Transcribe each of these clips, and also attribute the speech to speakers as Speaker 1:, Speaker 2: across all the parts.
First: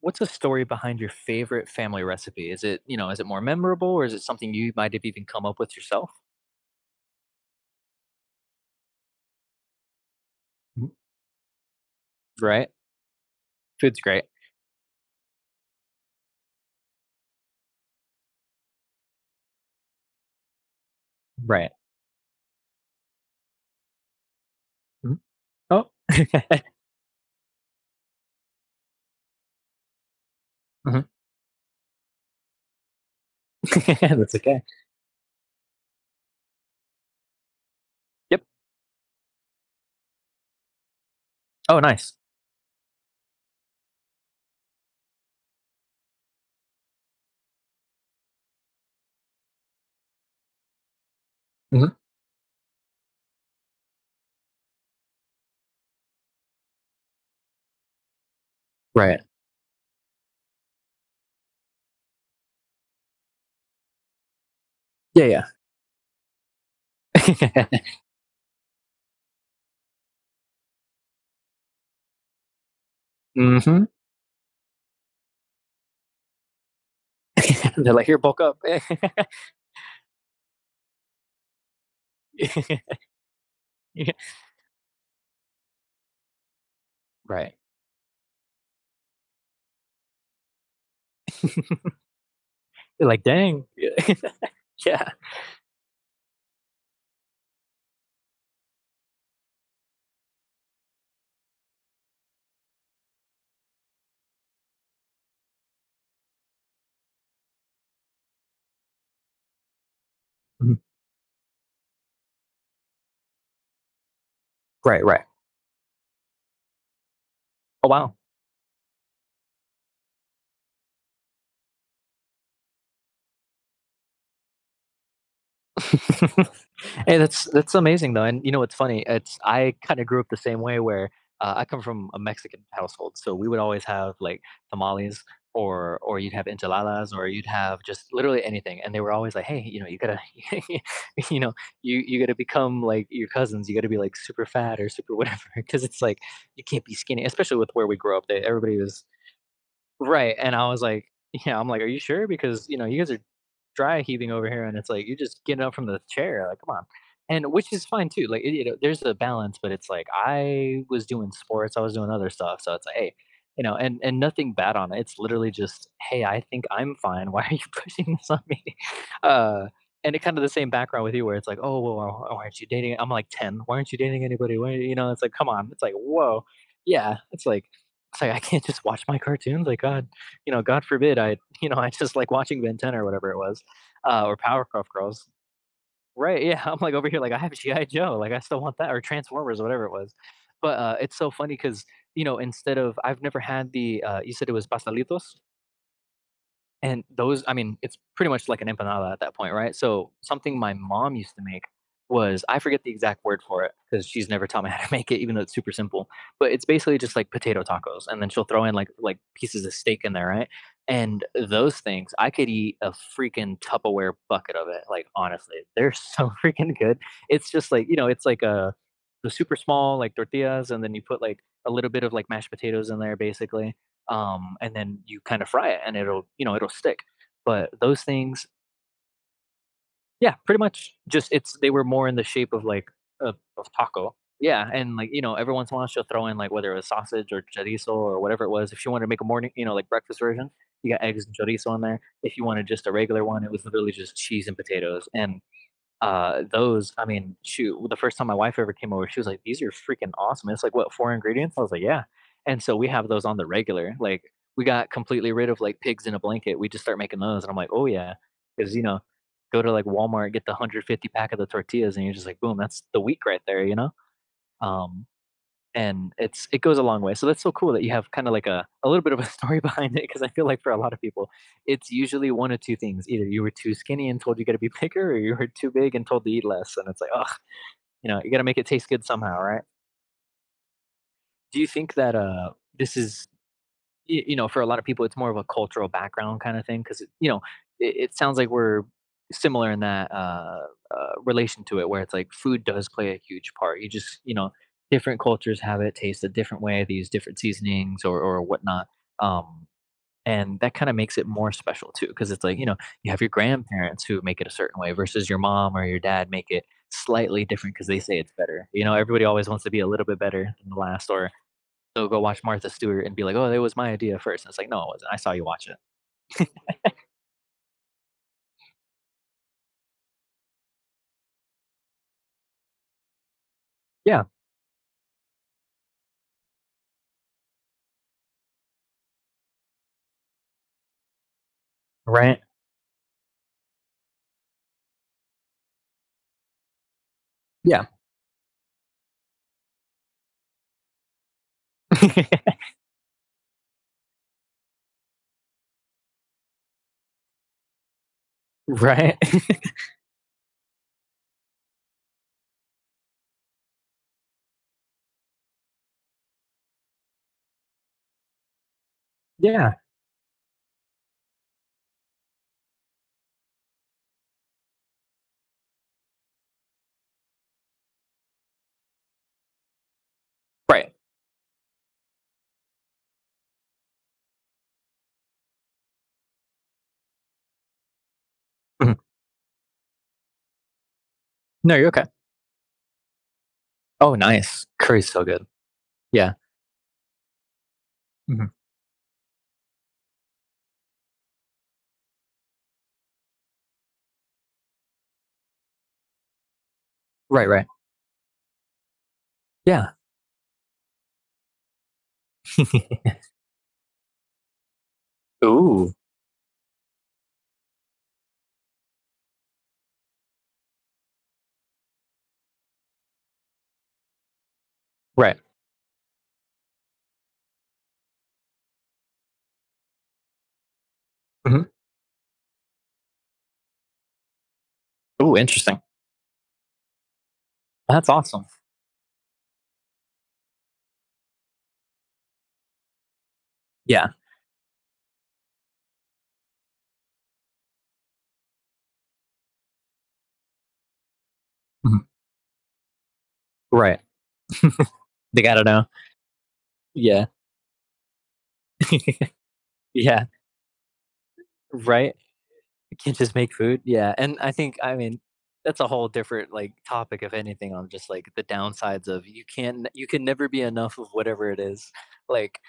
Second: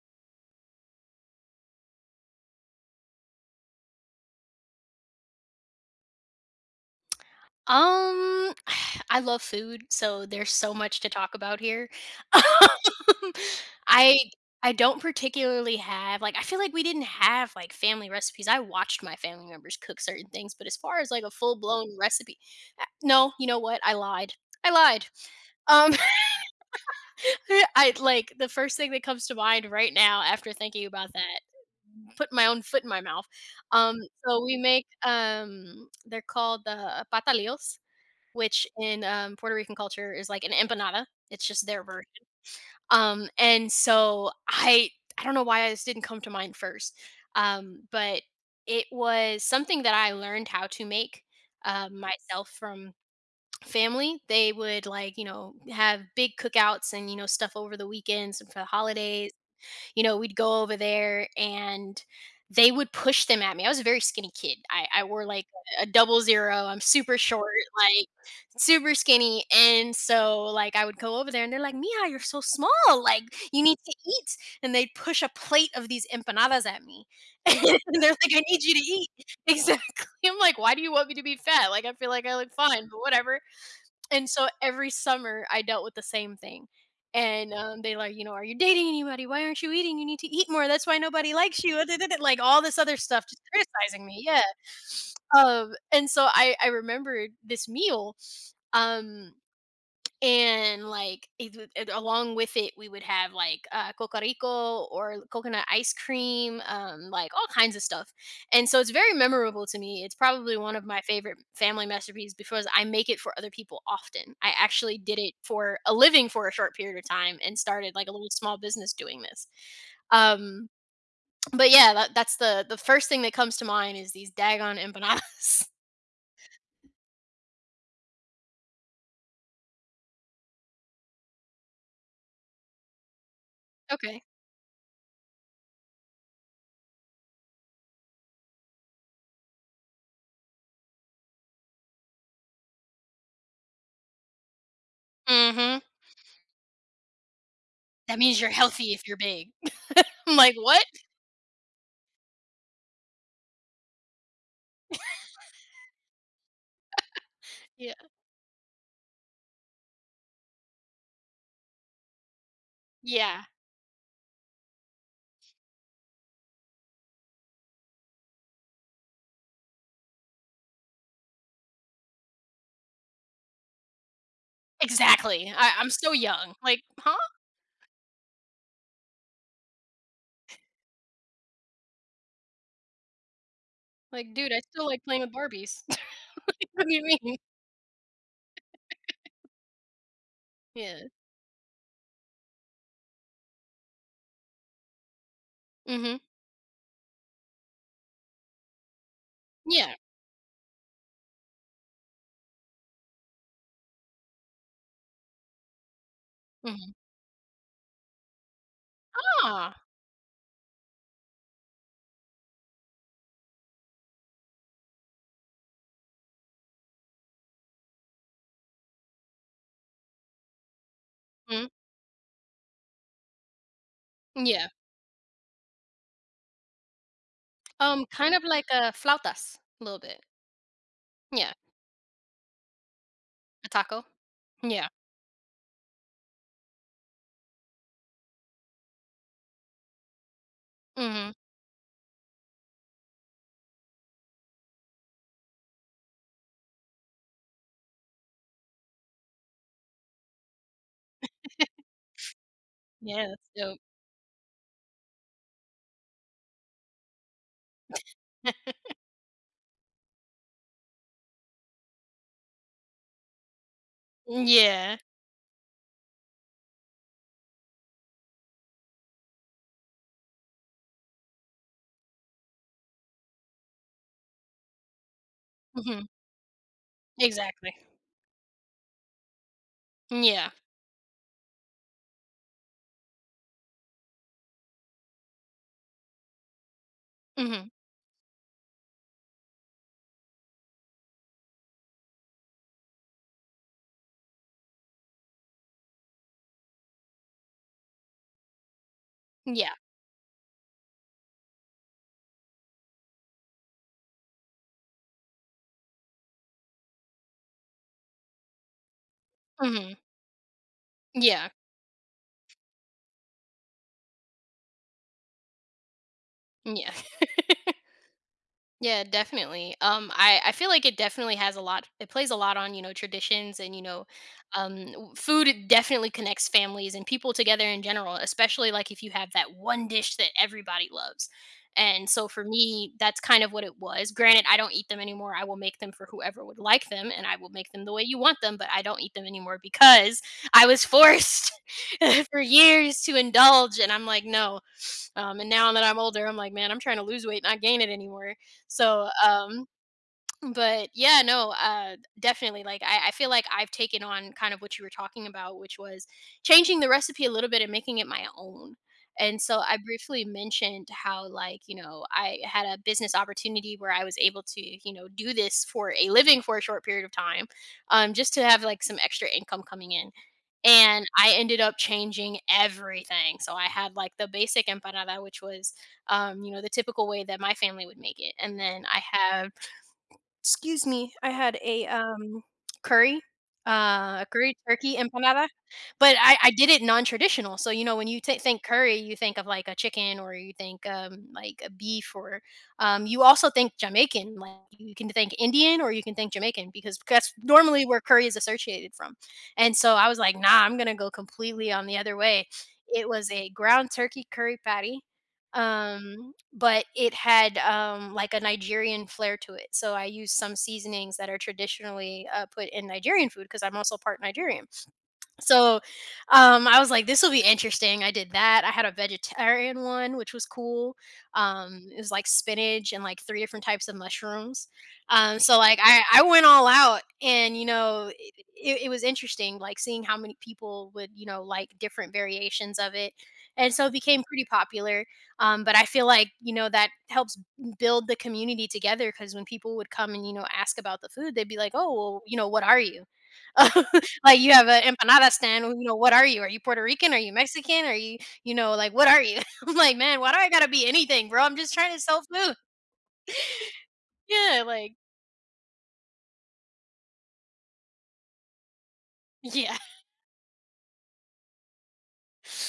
Speaker 1: What's the story behind your favorite family recipe? Is it more memorable or is it something you might have even come up with yourself?
Speaker 2: Um, I love food, so there's so
Speaker 1: Mhm.
Speaker 2: much to talk about here.
Speaker 1: Right.
Speaker 2: Um,
Speaker 1: Food's
Speaker 2: I
Speaker 1: great.
Speaker 2: I don't particularly have like, I feel like we didn't have like family recipes. I watched my family members cook certain things, but as far as like a
Speaker 1: Right.
Speaker 2: full-blown recipe, no, you know what? I lied. I lied.
Speaker 1: Mhm. Oh.
Speaker 2: Um, I like the first thing that comes to mind right now after thinking
Speaker 1: Mhm.
Speaker 2: about that, put my own foot in my mouth. Um,
Speaker 1: That's
Speaker 2: so we
Speaker 1: okay.
Speaker 2: make they're called the patalillos,
Speaker 1: Yep.
Speaker 2: which in Puerto Rican culture is like an empanada. It's just
Speaker 1: Oh,
Speaker 2: their
Speaker 1: nice.
Speaker 2: version. And so I don't know why this didn't come to mind first, but it was something that I learned how to make
Speaker 1: Mhm.
Speaker 2: myself from family. They would like have big cookouts and stuff over the weekends, and for the
Speaker 1: Right.
Speaker 2: holidays, you know, we'd go over there, and they would push them at me. I was a very skinny kid. I wore
Speaker 1: Yeah, yeah.
Speaker 2: like a double zero. I'm super short, like super skinny. And so like I would go over there and they're like, "Mia, you're so small. Like you need
Speaker 1: Mhm.
Speaker 2: to eat." And they'd push a plate of these empanadas at me. And
Speaker 1: They're like,
Speaker 2: they're
Speaker 1: "Here,
Speaker 2: like,
Speaker 1: bulk
Speaker 2: "I
Speaker 1: up."
Speaker 2: need you to eat." Exactly. I'm like, "Why do you want me to be fat? Like, I feel like I look fine, but whatever."
Speaker 1: Yeah.
Speaker 2: And so every summer I dealt with the same thing. And
Speaker 1: Right.
Speaker 2: um, they like, you know, "Are you dating anybody? Why aren't you eating? You need to eat more. That's why nobody likes you." Like, all this other
Speaker 1: They are like,
Speaker 2: stuff, just
Speaker 1: "Dang."
Speaker 2: criticizing me. Yeah.
Speaker 1: Yeah.
Speaker 2: And so I remembered this meal. Um, and like it, would- it- Along with it we would have like cocarico, or coconut ice cream, like all kinds of stuff. And so it's very memorable to me. It's probably
Speaker 1: Mhm.
Speaker 2: one of my favorite family masterpieces, because I make it for other people often. I actually
Speaker 1: Right,
Speaker 2: did
Speaker 1: right.
Speaker 2: it for a living for a short period of time and
Speaker 1: Oh,
Speaker 2: started like a
Speaker 1: wow.
Speaker 2: little small business doing this. Um but yeah, that's the first thing that comes to mind is these dagon empanadas.
Speaker 1: Hey, that's amazing though, and you know what's funny? It's I kinda grew up the same way where, I come from a Mexican household, so we would always have,
Speaker 2: Okay.
Speaker 1: like, tamales or you'd have enchiladas or you'd have just literally anything, and they were always like, "Hey, you know, you gotta you know, you gotta become like your cousins, you gotta be, like, super fat or super whatever,
Speaker 2: Mm-hmm.
Speaker 1: because it's like, you can't be skinny, especially with where we grew
Speaker 2: That
Speaker 1: up,
Speaker 2: means
Speaker 1: they
Speaker 2: you're
Speaker 1: everybody
Speaker 2: healthy
Speaker 1: was
Speaker 2: if you're big. I'm
Speaker 1: Right,
Speaker 2: like,
Speaker 1: and I was
Speaker 2: what?
Speaker 1: like yeah, I'm like, "Are you sure? Because, you know, you guys are dry heaving over here, and it's like, you're just getting up from the chair, like, come on." And which is
Speaker 2: Yeah.
Speaker 1: fine too, like, you know, there's a balance, but it's like, I was doing sports, I was doing other stuff, so it's like, "Hey,"
Speaker 2: Yeah,
Speaker 1: you know, and nothing bad on it, it's literally just, "Hey, I think I'm fine, why are you pushing this on me?" Uh, and it kinda the same background with you where it's like, "Oh, well, why aren't you dating," I'm like 10, "Why aren't you dating anybody? Why," you know, it's like, "Come
Speaker 2: exactly.
Speaker 1: on."
Speaker 2: I
Speaker 1: It's
Speaker 2: I'm
Speaker 1: like,
Speaker 2: so
Speaker 1: "Whoa."
Speaker 2: young. Like, "Huh?"
Speaker 1: Yeah, it's like, I can't just watch my cartoons, like, God you know, God forbid I you know, I just like watching Ben 10 or whatever it was,
Speaker 2: Like,
Speaker 1: or
Speaker 2: "Dude, I
Speaker 1: Powerpuff
Speaker 2: still like playing
Speaker 1: Girls.
Speaker 2: with Barbies."
Speaker 1: Right, yeah, I'm
Speaker 2: What do
Speaker 1: like
Speaker 2: you
Speaker 1: over here, like,
Speaker 2: mean?
Speaker 1: I have GI. Joe, like, I still want that or Transformers, whatever it was. But,
Speaker 2: Yeah.
Speaker 1: it's so funny because you know, instead of I've never had you said it was pastelitos?
Speaker 2: Mhm.
Speaker 1: And those I mean, it's pretty much like an empanada at that point, right?
Speaker 2: Yeah.
Speaker 1: So, something my mom used to make was I forget the exact word for it because she's never taught me how to make it, even though it's super simple. But it's
Speaker 2: Mhm.
Speaker 1: basically just like potato tacos, and then she'll throw in like pieces of
Speaker 2: Ah.
Speaker 1: steak in there, right? And those things, I could eat a freaking Tupperware bucket of it. Like honestly, they're so freaking good. It's just like you know, it's like a the super small like tortillas, and then you put like
Speaker 2: Mhm.
Speaker 1: a little bit of like mashed potatoes in there, basically,
Speaker 2: Yeah.
Speaker 1: and then you kind of fry it, and it'll you know it'll stick. But those
Speaker 2: Kind of
Speaker 1: things,
Speaker 2: like a flautas, a little bit.
Speaker 1: yeah, pretty much just
Speaker 2: Yeah.
Speaker 1: it's they were more in the shape of like a of
Speaker 2: A taco.
Speaker 1: taco. Yeah,
Speaker 2: Yeah.
Speaker 1: and like you know, every once in a while she'll throw in like whether it was sausage or chorizo or whatever it was. If she wanted to make a morning, you know, like breakfast version, you got eggs
Speaker 2: Mhm.
Speaker 1: and chorizo in there. If you wanted just a regular one, it was literally just cheese and potatoes. And those I mean, shoot, the first time my wife ever came over, she was like, "These are freaking awesome." And it's like, "What, 4 ingredients?" I was like, "Yeah." And so we have those
Speaker 2: Yeah,
Speaker 1: on the
Speaker 2: that's dope.
Speaker 1: regular. Like, we got completely rid of, like, pigs in a blanket. We just start making those, and I'm like, "Oh, yeah," because you know, go to, like, Walmart, get the 150 pack of the tortillas, and you're just like, "Boom, that's the week right there," you know?
Speaker 2: Yeah.
Speaker 1: Um and it goes a long way. So that's so cool that you have kinda like a little bit of a story behind it. Because I feel like for a lot of people, it's usually one of 2 things. Either you were too skinny and told you gotta be bigger, or you were too big
Speaker 2: Mhm.
Speaker 1: and told to eat less, and it's like, oh,
Speaker 2: Exactly.
Speaker 1: you know, you gotta make it taste good somehow, right?
Speaker 2: Yeah.
Speaker 1: Do you think that, this is you know, for a lot of people, it's more of a cultural background kind of thing because you know,
Speaker 2: Mhm.
Speaker 1: it sounds like we're similar in that relation to it, where it's like food does play a huge part. You just, you know, different cultures have it taste a different way. They use different seasonings or whatnot, um,
Speaker 2: Yeah.
Speaker 1: and that kind of makes it more special too, because it's like you know, you have your grandparents who make it a certain way versus your mom or your dad make it slightly different because they say it's better. You know, everybody always wants to be a
Speaker 2: Mhm.
Speaker 1: little bit better than the last or
Speaker 2: Yeah.
Speaker 1: so go watch Martha Stewart and be like, "Oh, that was my idea first." And it's like, "No, it wasn't. I saw you watch it."
Speaker 2: Yeah. Yeah, definitely. I feel like it definitely has a lot. It plays a lot on, you know, traditions and
Speaker 1: Yeah.
Speaker 2: food definitely connects families and people together in general. Especially like if you have that one dish that everybody loves. And so
Speaker 1: Right.
Speaker 2: for me, that's kind of what it was. Granted, I don't eat them anymore. I will make them for whoever would like them, and I will make them
Speaker 1: Yeah.
Speaker 2: the way you want them. But I don't eat them anymore because I was forced for years to indulge, and I'm like, no, and now that I'm older, I'm like, man, I'm trying to lose weight, not gain it anymore. So,
Speaker 1: right.
Speaker 2: um, but yeah, no, definitely. Like, I feel like I've taken on kind of what you were talking about, which was changing the recipe a little bit and making it my own. And so
Speaker 1: Yeah.
Speaker 2: I briefly mentioned how, like, you know, I had a business opportunity where I was able to, you know, do this for a living for a short period of time, just to have like some extra income coming in.
Speaker 1: Right.
Speaker 2: And I ended up changing everything. So I had like the basic empanada, which was, you know, the typical way that my family would make it. And then
Speaker 1: Mhm.
Speaker 2: I have excuse me, I had
Speaker 1: No,
Speaker 2: a,
Speaker 1: you're okay.
Speaker 2: curry,
Speaker 1: Oh,
Speaker 2: a curry
Speaker 1: nice.
Speaker 2: turkey
Speaker 1: Curry's so good.
Speaker 2: empanada, but
Speaker 1: Yeah.
Speaker 2: I did it non-traditional. So, you know, when you t
Speaker 1: Mhm.
Speaker 2: think curry, you think of like a chicken, or you think, like, a beef, or, you also think Jamaican. Like, you can think Indian or you can think Jamaican, because that's
Speaker 1: Right. Right.
Speaker 2: normally where curry is associated from. And
Speaker 1: Yeah.
Speaker 2: so I was like, "Nah, I'm gonna go completely on the other way." It was a ground turkey curry patty,
Speaker 1: Ooh.
Speaker 2: but it had like a Nigerian flair to it. So I used some seasonings that are traditionally put in Nigerian food, because I'm also part Nigerian.
Speaker 1: Right.
Speaker 2: So I was like, this will be interesting. I did that. I had a vegetarian one, which was cool.
Speaker 1: Mhm.
Speaker 2: It was like spinach and like three different types of mushrooms.
Speaker 1: Ooh,
Speaker 2: Um, so like
Speaker 1: interesting.
Speaker 2: I, I went all out, and, you
Speaker 1: That's
Speaker 2: know, it,
Speaker 1: awesome.
Speaker 2: it it was interesting, like seeing how many people would, you know, like different variations of it. And so it
Speaker 1: Yeah.
Speaker 2: became pretty popular. But I feel like, you know, that helps build the community together, because when people would come and, you know, ask about the food, they'd be like, "Oh,
Speaker 1: Mhm.
Speaker 2: well, you know, what are you?"
Speaker 1: Right.
Speaker 2: Like, you have an empanada
Speaker 1: They
Speaker 2: stand.
Speaker 1: gotta
Speaker 2: Well, you
Speaker 1: know.
Speaker 2: know, what are you? Are you Puerto Rican? Are
Speaker 1: Yeah.
Speaker 2: you Mexican? Are you, you know, like, what are you? I'm like, "Man,
Speaker 1: yeah.
Speaker 2: why do I gotta be anything, bro? I'm just trying to
Speaker 1: Right.
Speaker 2: sell food."
Speaker 1: You can't just make food? Yeah, and I
Speaker 2: Yeah,
Speaker 1: think
Speaker 2: like
Speaker 1: I mean, that's a whole different, like, topic if anything on just, like, the downsides of
Speaker 2: yeah.
Speaker 1: you can never be enough of whatever it is. Like,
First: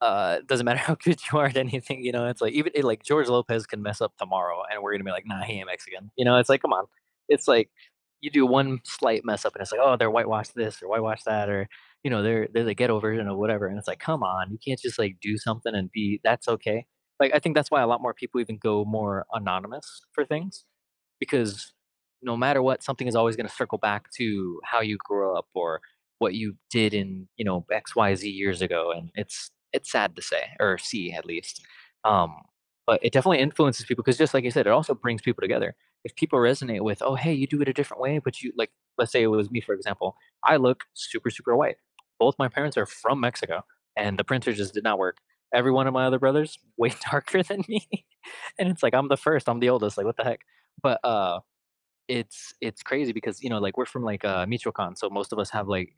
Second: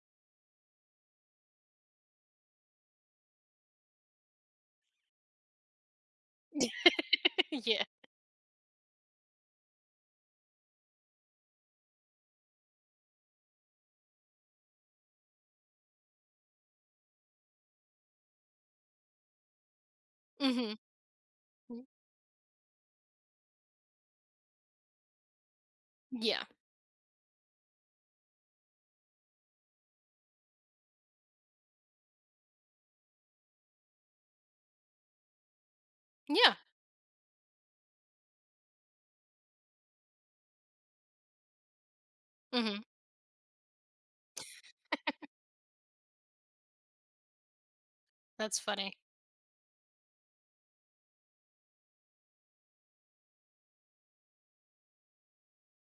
Speaker 1: it doesn't matter how good you are at anything, you know, it's like like George Lopez can mess up tomorrow and we're gonna be like, nah, he ain't Mexican. You know, it's like, come on. It's like
Speaker 2: Yeah.
Speaker 1: you do one slight mess up and it's like, oh, they're whitewashed this or whitewashed that or you know, they're the ghetto version of whatever. And it's like, come on, you can't just like do something and be that's okay. Like I think that's why a lot more people even go more anonymous for things
Speaker 2: Mhm.
Speaker 1: because
Speaker 2: Mm
Speaker 1: no matter what, something is always going to circle back to how you grew up or what
Speaker 2: yeah.
Speaker 1: you did in, you know, XYZ years ago, and it's sad to say or see at least. Um, but it definitely influences people because just like you said, it also brings people together. If people
Speaker 2: Yeah.
Speaker 1: resonate with, oh hey, you do it a different way, but you like let's say it was me for example, I look super, super white. Both my parents
Speaker 2: Mhm.
Speaker 1: are from Mexico and the printer just did not work. Every one of my other brothers, way darker than me.
Speaker 2: That's
Speaker 1: and it's
Speaker 2: funny.
Speaker 1: like I'm the first, I'm the oldest, like what the heck? But it's crazy because, you know, like, we're from, like, Michoacan, so most of us have, like,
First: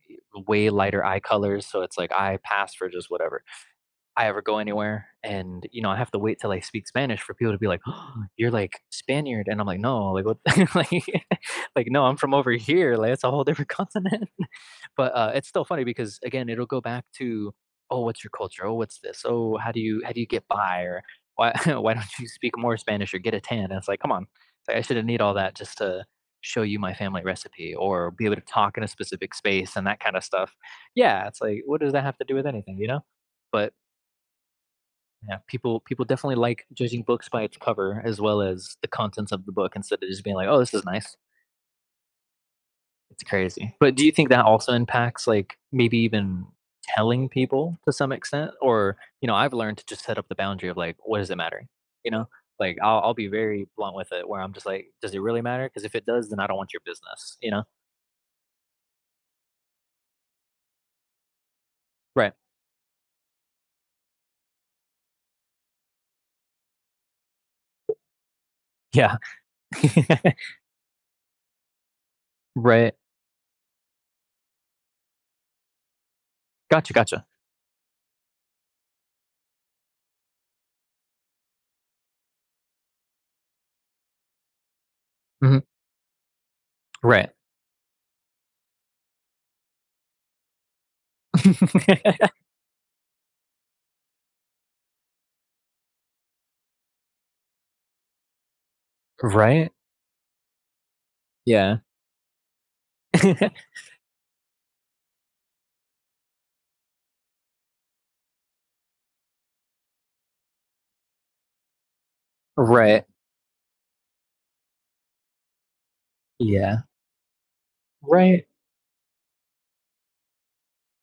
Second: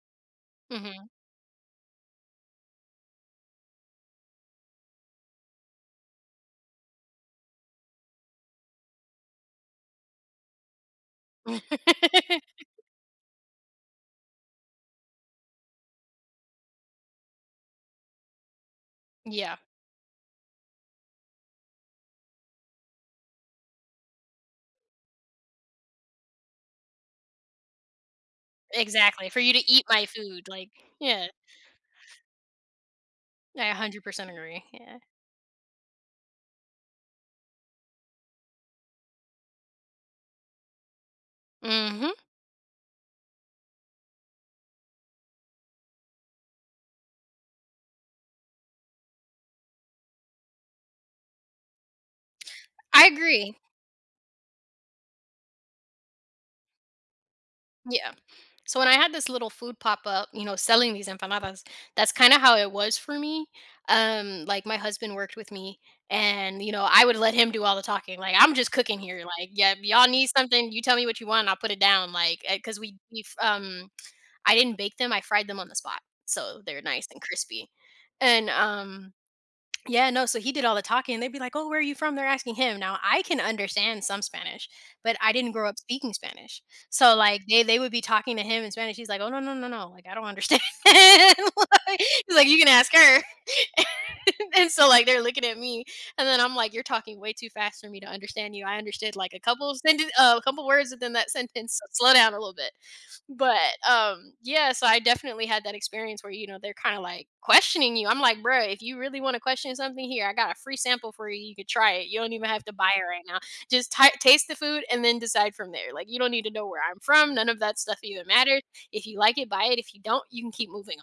Speaker 1: way lighter
Speaker 2: Mhm.
Speaker 1: eye colors, so it's like I pass for just whatever. I ever go anywhere. And, you know, I have to wait till I speak Spanish for people to be like, oh, "You're, like, Spaniard," and I'm like, "No, like, what," like like, "No, I'm from over here, like, it's a whole different continent." But, it's still funny because, again, it'll go back to, "Oh, what's your culture? Oh, what's this?
Speaker 2: Yeah.
Speaker 1: Oh, how do you get by?" Or, "Why why don't you speak more Spanish or get a tan?" And it's like, "Come on, it's like, I shouldn't need all that just to show you my family recipe or be able to talk in a
Speaker 2: Exactly,
Speaker 1: specific
Speaker 2: for you to
Speaker 1: space,"
Speaker 2: eat
Speaker 1: and that
Speaker 2: my
Speaker 1: kinda
Speaker 2: food,
Speaker 1: stuff.
Speaker 2: like yeah.
Speaker 1: Yeah, it's like, what does that have to do with anything, you know?
Speaker 2: I
Speaker 1: But
Speaker 2: 100% agree, yeah.
Speaker 1: yeah, people definitely like judging books by its cover as well as the contents of the book instead of just being like, "Oh, this is nice."
Speaker 2: Mhm.
Speaker 1: It's crazy. But do you think that also impacts like maybe even telling people to some extent? Or, you know, I've learned to just set up the boundary of like, what does it matter? You know, like
Speaker 2: I
Speaker 1: I'll be
Speaker 2: agree.
Speaker 1: very blunt with it where I'm just like, does it really matter? Because if it does, then I don't want your business, you know?
Speaker 2: Yeah. So when I had this little food pop up, you know, selling these empanadas, that's kind
Speaker 1: Right.
Speaker 2: of how it was for me. Like my husband worked with me, and, you know, I would let him do all the talking. Like, I'm just cooking
Speaker 1: Yeah.
Speaker 2: here. Like, yeah, y'all need something, you tell me what you want, and I'll put it down. Like because
Speaker 1: right.
Speaker 2: we, f- I didn't bake them, I fried them on the spot, so they're
Speaker 1: Gotcha,
Speaker 2: nice and
Speaker 1: gotcha.
Speaker 2: crispy. And yeah, no, so he did all the talking. They'd be like, "Oh, where are you from?" They're asking him. Now, I can understand some Spanish, but I didn't
Speaker 1: Hmm
Speaker 2: grow up speaking Spanish. So
Speaker 1: Right.
Speaker 2: like they would be talking to him in Spanish. He's like, "Oh, no, no, no, no. Like, I don't understand." Like, he's like, "You can ask her." And so like they're looking at me, and then I'm like, "You're talking way too fast for me to understand you. I understood like a couple
Speaker 1: right.
Speaker 2: of sentence a couple words within that sentence.
Speaker 1: Yeah.
Speaker 2: So slow down a little bit." But um yeah, so I definitely had that experience where, you know, they're kind of like questioning you. I'm like, bruh, if you really want to question something here, I got a free sample for you. You could try it. You don't even have to buy it
Speaker 1: right.
Speaker 2: right now. Just taste the food and then decide from there. Like, you don't need to know where
Speaker 1: Yeah.
Speaker 2: I'm from. None of that stuff even
Speaker 1: Right.
Speaker 2: matters. If you like it, buy it. If you don't, you can keep moving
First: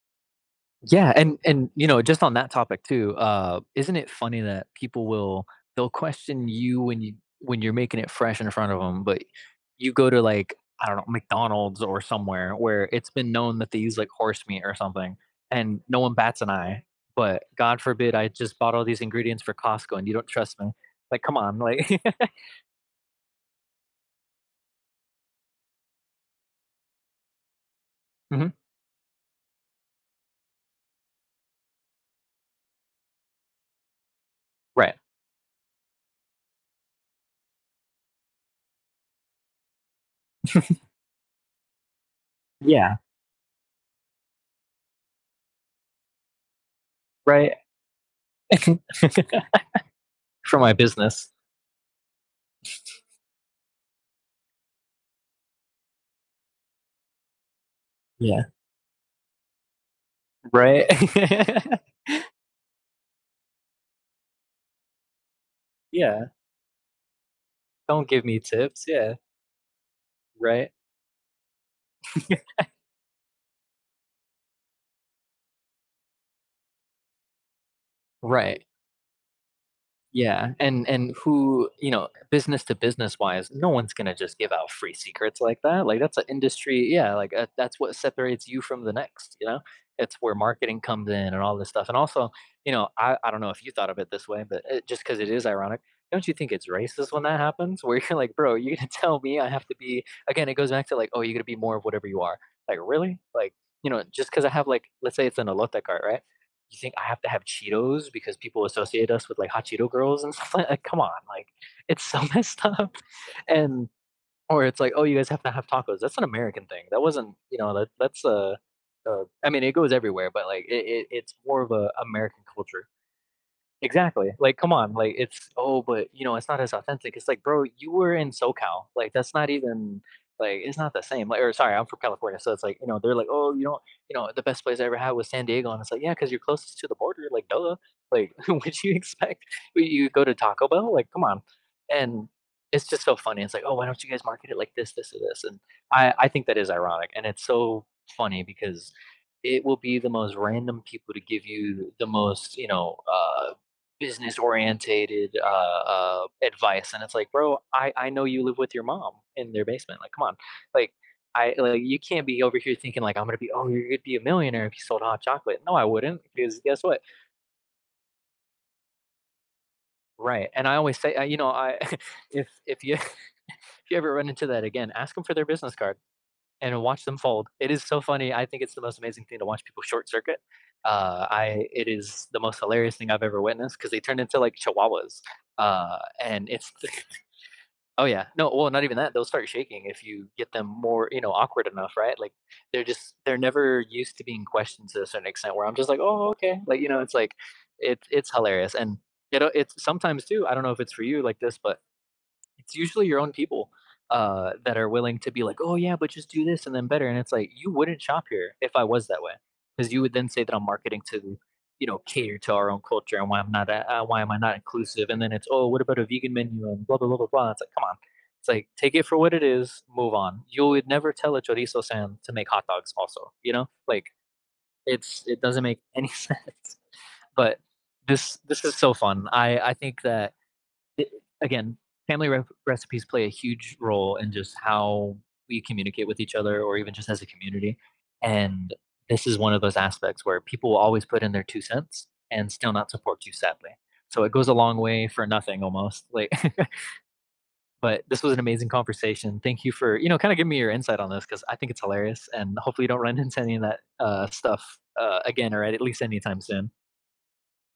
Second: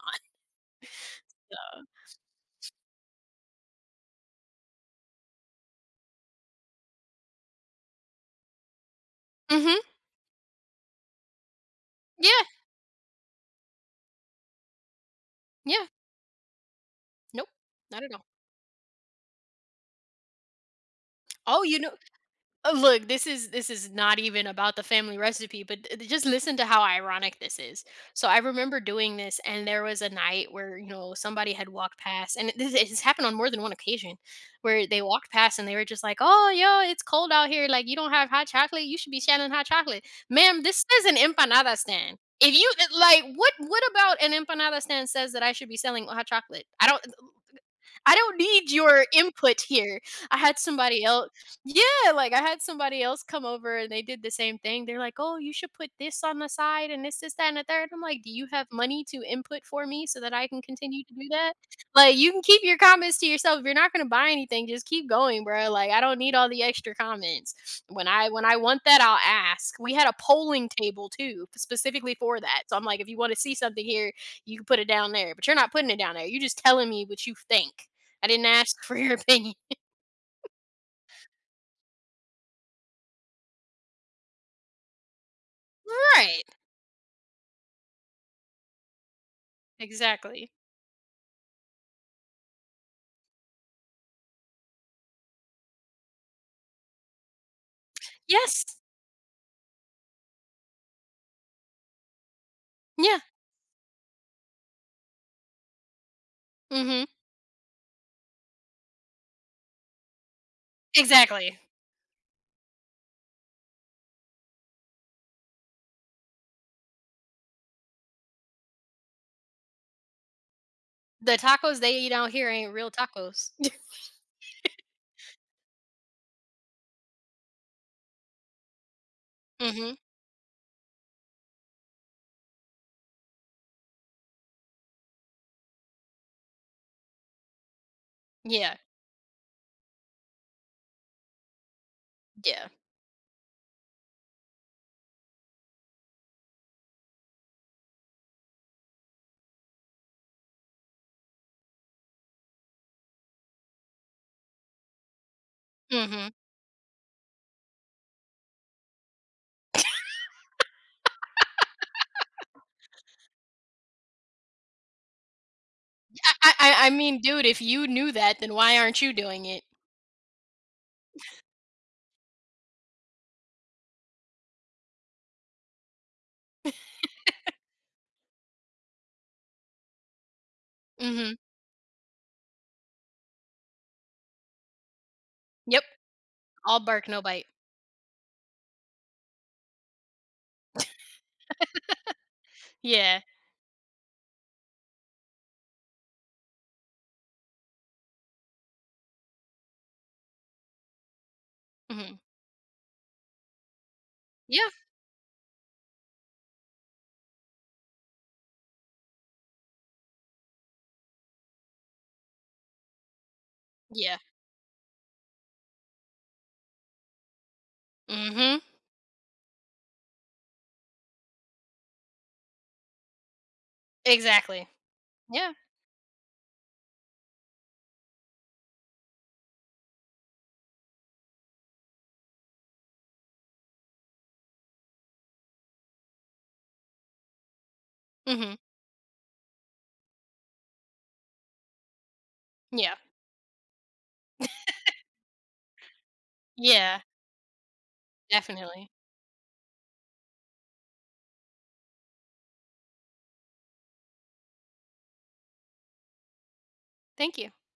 Speaker 1: Yeah, and you know, just on that topic too, isn't it funny that people will they'll question you when you're making it fresh in front of them, but
Speaker 2: on. Mhm.
Speaker 1: you go to, like, I don't know, McDonald's or
Speaker 2: Yeah.
Speaker 1: somewhere where it's been known that they use, like, horse meat or something, and
Speaker 2: Yeah.
Speaker 1: no one bats an eye, but
Speaker 2: Nope.
Speaker 1: God
Speaker 2: Not at
Speaker 1: forbid
Speaker 2: all.
Speaker 1: I just bought all these ingredients for Costco and you don't trust me. Like, come on,
Speaker 2: Oh, you know
Speaker 1: like.
Speaker 2: Look, this is not even about the family recipe, but just listen to how ironic this is. So I
Speaker 1: Mhm.
Speaker 2: remember doing this, and there was a night where, you know, somebody had walked past, and this it has happened on more than one occasion, where
Speaker 1: Right.
Speaker 2: they walked past and they were just like, "Oh, yo, it's cold out here. Like, you don't have hot chocolate. You should be selling hot chocolate, ma'am." This is an empanada stand. If you it-
Speaker 1: Yeah.
Speaker 2: like, what what about an empanada stand says that I should be selling hot chocolate? I don't
Speaker 1: Right.
Speaker 2: I don't need your input here. I had
Speaker 1: For my
Speaker 2: somebody else
Speaker 1: business.
Speaker 2: yeah, like I had somebody else come over and they did the same thing. They're like, "Oh, you should put this on the side and this, that, and the third." I'm like, "Do
Speaker 1: Yeah.
Speaker 2: you have money to input for me so that I can
Speaker 1: Right?
Speaker 2: continue to do that?" Like, you can keep your comments to yourself. If you're not gonna buy anything, just keep going, bro. Like, I don't
Speaker 1: Yeah.
Speaker 2: need all the extra comments. When
Speaker 1: Don't give
Speaker 2: I
Speaker 1: me
Speaker 2: when I want
Speaker 1: tips.
Speaker 2: that,
Speaker 1: Yeah.
Speaker 2: I'll ask. We had a polling
Speaker 1: Right.
Speaker 2: table too, specifically for that. So I'm like, if you want to see something here, you can put it down there. But you're not putting it down there. You're just telling me what you think. I didn't
Speaker 1: Right.
Speaker 2: ask for your opinion.
Speaker 1: Yeah. And who, you know, business to business wise, no one's going to just give out free secrets like that. Like that's an
Speaker 2: Right,
Speaker 1: industry, yeah, like that's what separates you from the next, you know? It's where
Speaker 2: exactly.
Speaker 1: marketing comes in and all this stuff. And also, you know, I don't know if you thought of it this way, but it, just cuz it is ironic, don't you think it's racist when that happens where you're like, "Bro,
Speaker 2: Yes.
Speaker 1: you're going to tell me I have to be again, it goes back to like, 'Oh, you're going to be more of whatever you are.'" Like,
Speaker 2: Yeah.
Speaker 1: really? Like, you know, just cuz I have, like, let's say it's an elote cart, right? You think I
Speaker 2: Mhm.
Speaker 1: have to have Cheetos because people associate us with, like, hot Cheeto girls and stuff like that? Like, come on, like,
Speaker 2: Exactly.
Speaker 1: it's so messed up. And or it's like, oh, you guys have to have tacos. That's an American thing. That wasn't, you know, that's a I mean, it goes everywhere, but like it, it's
Speaker 2: The
Speaker 1: more of
Speaker 2: tacos
Speaker 1: a
Speaker 2: they eat out
Speaker 1: American
Speaker 2: here ain't
Speaker 1: culture.
Speaker 2: real tacos.
Speaker 1: Exactly. Like, come on. Like, it's oh, but you know, it's not as authentic. It's like, bro, you were in SoCal. Like, that's not
Speaker 2: Mhm.
Speaker 1: even like it's not the same. Like, or sorry, I'm from California, so it's like, you know, they're like, oh, you know, the best place I ever had was San Diego, and it's like, yeah, because you're closest to the border. Like, duh. Like,
Speaker 2: Yeah,
Speaker 1: what you expect? You go to Taco Bell? Like, come on. And
Speaker 2: yeah.
Speaker 1: it's just so funny. It's like, oh, why don't you guys market it like this, or this? And I think that is ironic, and it's so funny because it will be the most random people to give you the most, you know, business orientated
Speaker 2: Mhm.
Speaker 1: advice, and it's like, bro, I know you live with your mom in their basement. Like, come on, like. I like you can't be over here thinking like I'm gonna be oh you're gonna be a millionaire if you sold hot chocolate. No, I wouldn't,
Speaker 2: I
Speaker 1: because
Speaker 2: I
Speaker 1: guess
Speaker 2: I
Speaker 1: what?
Speaker 2: mean, dude, if you knew that, then why aren't you doing it?
Speaker 1: Right. And I always say you know I if you if you ever run into that again, ask them for their business card and watch them fold. It is so funny. I think it's the most amazing thing to watch people short circuit. Uh,
Speaker 2: Mhm.
Speaker 1: I it is the most hilarious thing I've ever witnessed because they turn into like chihuahuas,
Speaker 2: Yep.
Speaker 1: uh, and it's
Speaker 2: All bark, no bite.
Speaker 1: Oh, yeah. No, well, not even that, they'll start shaking if you get them more, you know, awkward enough, right? Like, they're just
Speaker 2: Yeah.
Speaker 1: they're never used to being questioned to a certain extent where I'm just like, "Oh, okay." Like, you know, it's like, it's hilarious, and, you know, it's sometimes too, I don't know if it's for you like this, but
Speaker 2: Mhm.
Speaker 1: it's usually your own people,
Speaker 2: Yeah.
Speaker 1: that are willing to be like, "Oh, yeah, but just do this and then better," and it's like, "You wouldn't shop here if I was that way, because you would then say that I'm marketing to, you know, cater to our own culture and why I'm not
Speaker 2: Yeah.
Speaker 1: why am I not inclusive?" And then it's, "Oh, what about a vegan menu?" And blah, blah, blah, blah, blah, it's like, "Come on." It's
Speaker 2: Mhm.
Speaker 1: like, take it for what it is, move on. You would never tell a chorizo stand to make hot dogs also, you know? Like,
Speaker 2: Exactly.
Speaker 1: it's it
Speaker 2: Yeah.
Speaker 1: doesn't make any sense, but this is so fun. I think that it, again, family recipes play a huge role in just how we communicate with each other or even just as a community.
Speaker 2: Mhm.
Speaker 1: And this is one of those aspects where people will always put in their two cents and still not
Speaker 2: Yeah.
Speaker 1: support you, sadly. So it goes a long way for nothing almost. Like,
Speaker 2: Yeah.
Speaker 1: but this was an amazing
Speaker 2: Definitely.
Speaker 1: conversation. Thank you for, you know, kind of giving me your insight on this because I think it's hilarious and hopefully you don't run into any of that stuff again or at least anytime soon.
Speaker 2: Thank you.